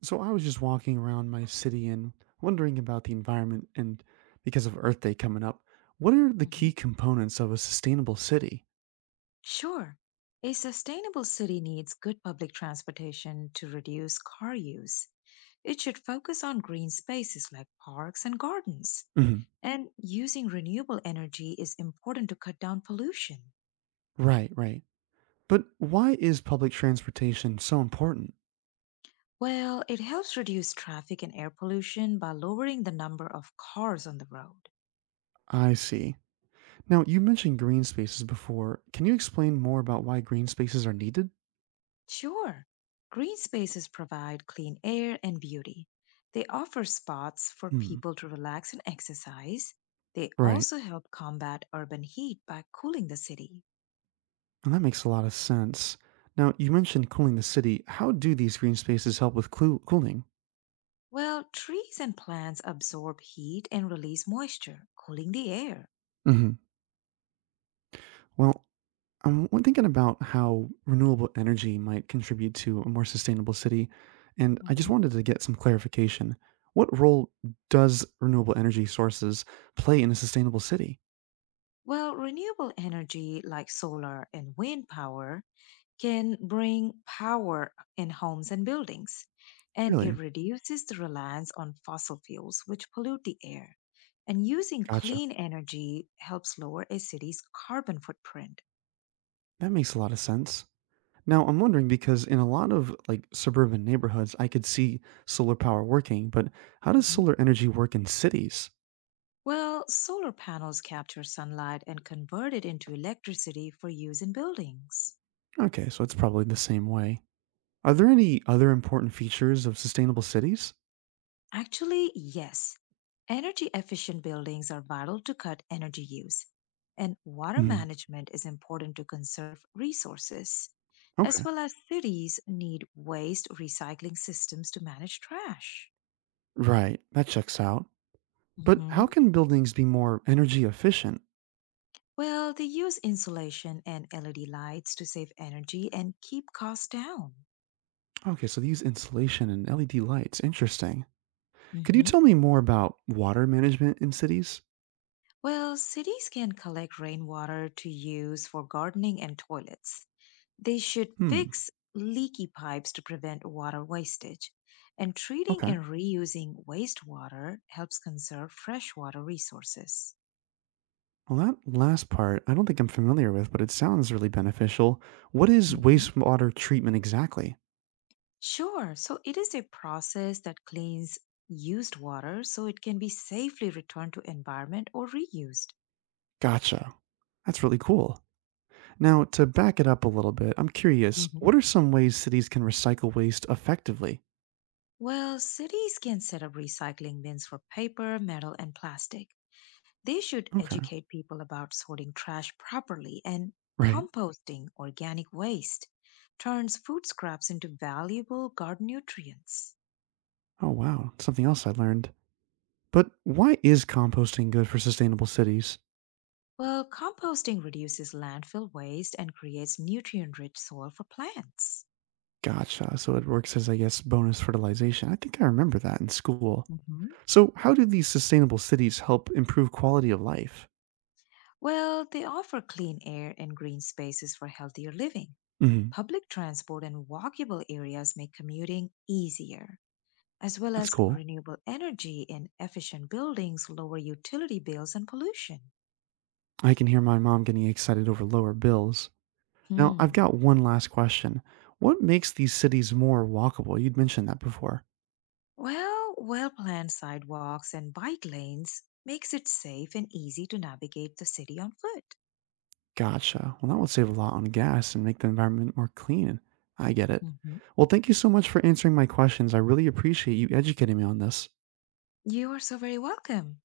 So I was just walking around my city and wondering about the environment and because of Earth Day coming up, what are the Mhm. key components of a sustainable city? Sure. A sustainable city needs good public transportation to reduce car use. It should focus on green spaces like parks and gardens. hmm And using renewable energy is important to cut down pollution. Right, right. But why is public transportation so important? Well, it helps reduce traffic and air pollution by lowering the number of cars on the road. I see. Now, you mentioned green spaces before. Can you explain more about why green spaces are needed? Sure. Green spaces provide clean air and beauty. They offer spots for Hmm. people to relax and exercise. They Right. also help combat urban heat by cooling the city. And that makes a lot of sense. Now, you mentioned cooling the city. How do these green spaces help with cooling? Well, trees and plants absorb heat and release moisture, cooling the air. hmm Well, thinking about how renewable energy might contribute to a more sustainable city, and I just hmm wanted to get some clarification. What role does renewable energy sources play in a sustainable city? Well, renewable energy like solar and wind power can bring power in homes and buildings, and it Really? reduces the reliance on fossil fuels, which pollute the air. And using Gotcha. clean energy helps lower a city's carbon footprint. That makes a lot of sense. Now, I'm wondering because in a lot of suburban neighborhoods, I could see solar power working, but how does hmm solar energy work in cities? Well, solar panels capture sunlight and convert it into electricity for use in buildings. Okay, so it's probably the same way. Are there any other important features of sustainable cities? Actually, yes. Energy efficient buildings are vital to cut energy use, and water Mhm. management is important to conserve resources, as Okay. well as cities need waste recycling systems to manage trash. Right. That checks out. But hmm how can buildings be more energy efficient? Well, they use insulation and LED lights to save energy and keep costs down. Okay, so these insulation and LED lights, interesting. Could you hmm tell me more about water management in cities? Well, cities can collect rainwater to use for gardening and toilets. They should Hmm, fix leaky pipes to prevent water wastage. And treating okay. and reusing wastewater helps conserve freshwater resources. Well, that last part I don't think I'm familiar with, but it sounds really beneficial. What is hmm wastewater treatment exactly? Sure, so it is a process that cleans used water so it can be safely returned to environment or reused. Gotcha. That's really cool. Now, to back it up a little bit, I'm curious hmm what are some ways cities can recycle waste effectively? Well, cities can set up recycling bins for paper, metal, and plastic. They should Okay, educate people about sorting trash properly and right. composting organic waste turns food scraps into valuable garden nutrients. Oh, wow. Something else I learned. But why is composting good for sustainable cities? Well, composting reduces landfill waste and creates nutrient rich soil for plants. Gotcha. So it works as, I guess, bonus fertilization. I think I remember that in school. hmm So, how do these sustainable cities help improve quality of life? Well, they offer clean air and green spaces for healthier living. hmm Public transport and walkable areas make commuting easier, as well That's as cool. renewable energy and efficient buildings lower utility bills and pollution. I can hear my mom getting excited over lower bills. Now, I've Hmm. got one last question. What makes these cities more walkable? You'd mentioned that before. Well, well-planned sidewalks and bike lanes makes it safe and easy to navigate the city on foot. Gotcha. Well, that would save a lot on gas and make the environment more clean. I get it. hmm Well, thank you so much for answering my questions. I really appreciate you educating me on this. You are so very welcome.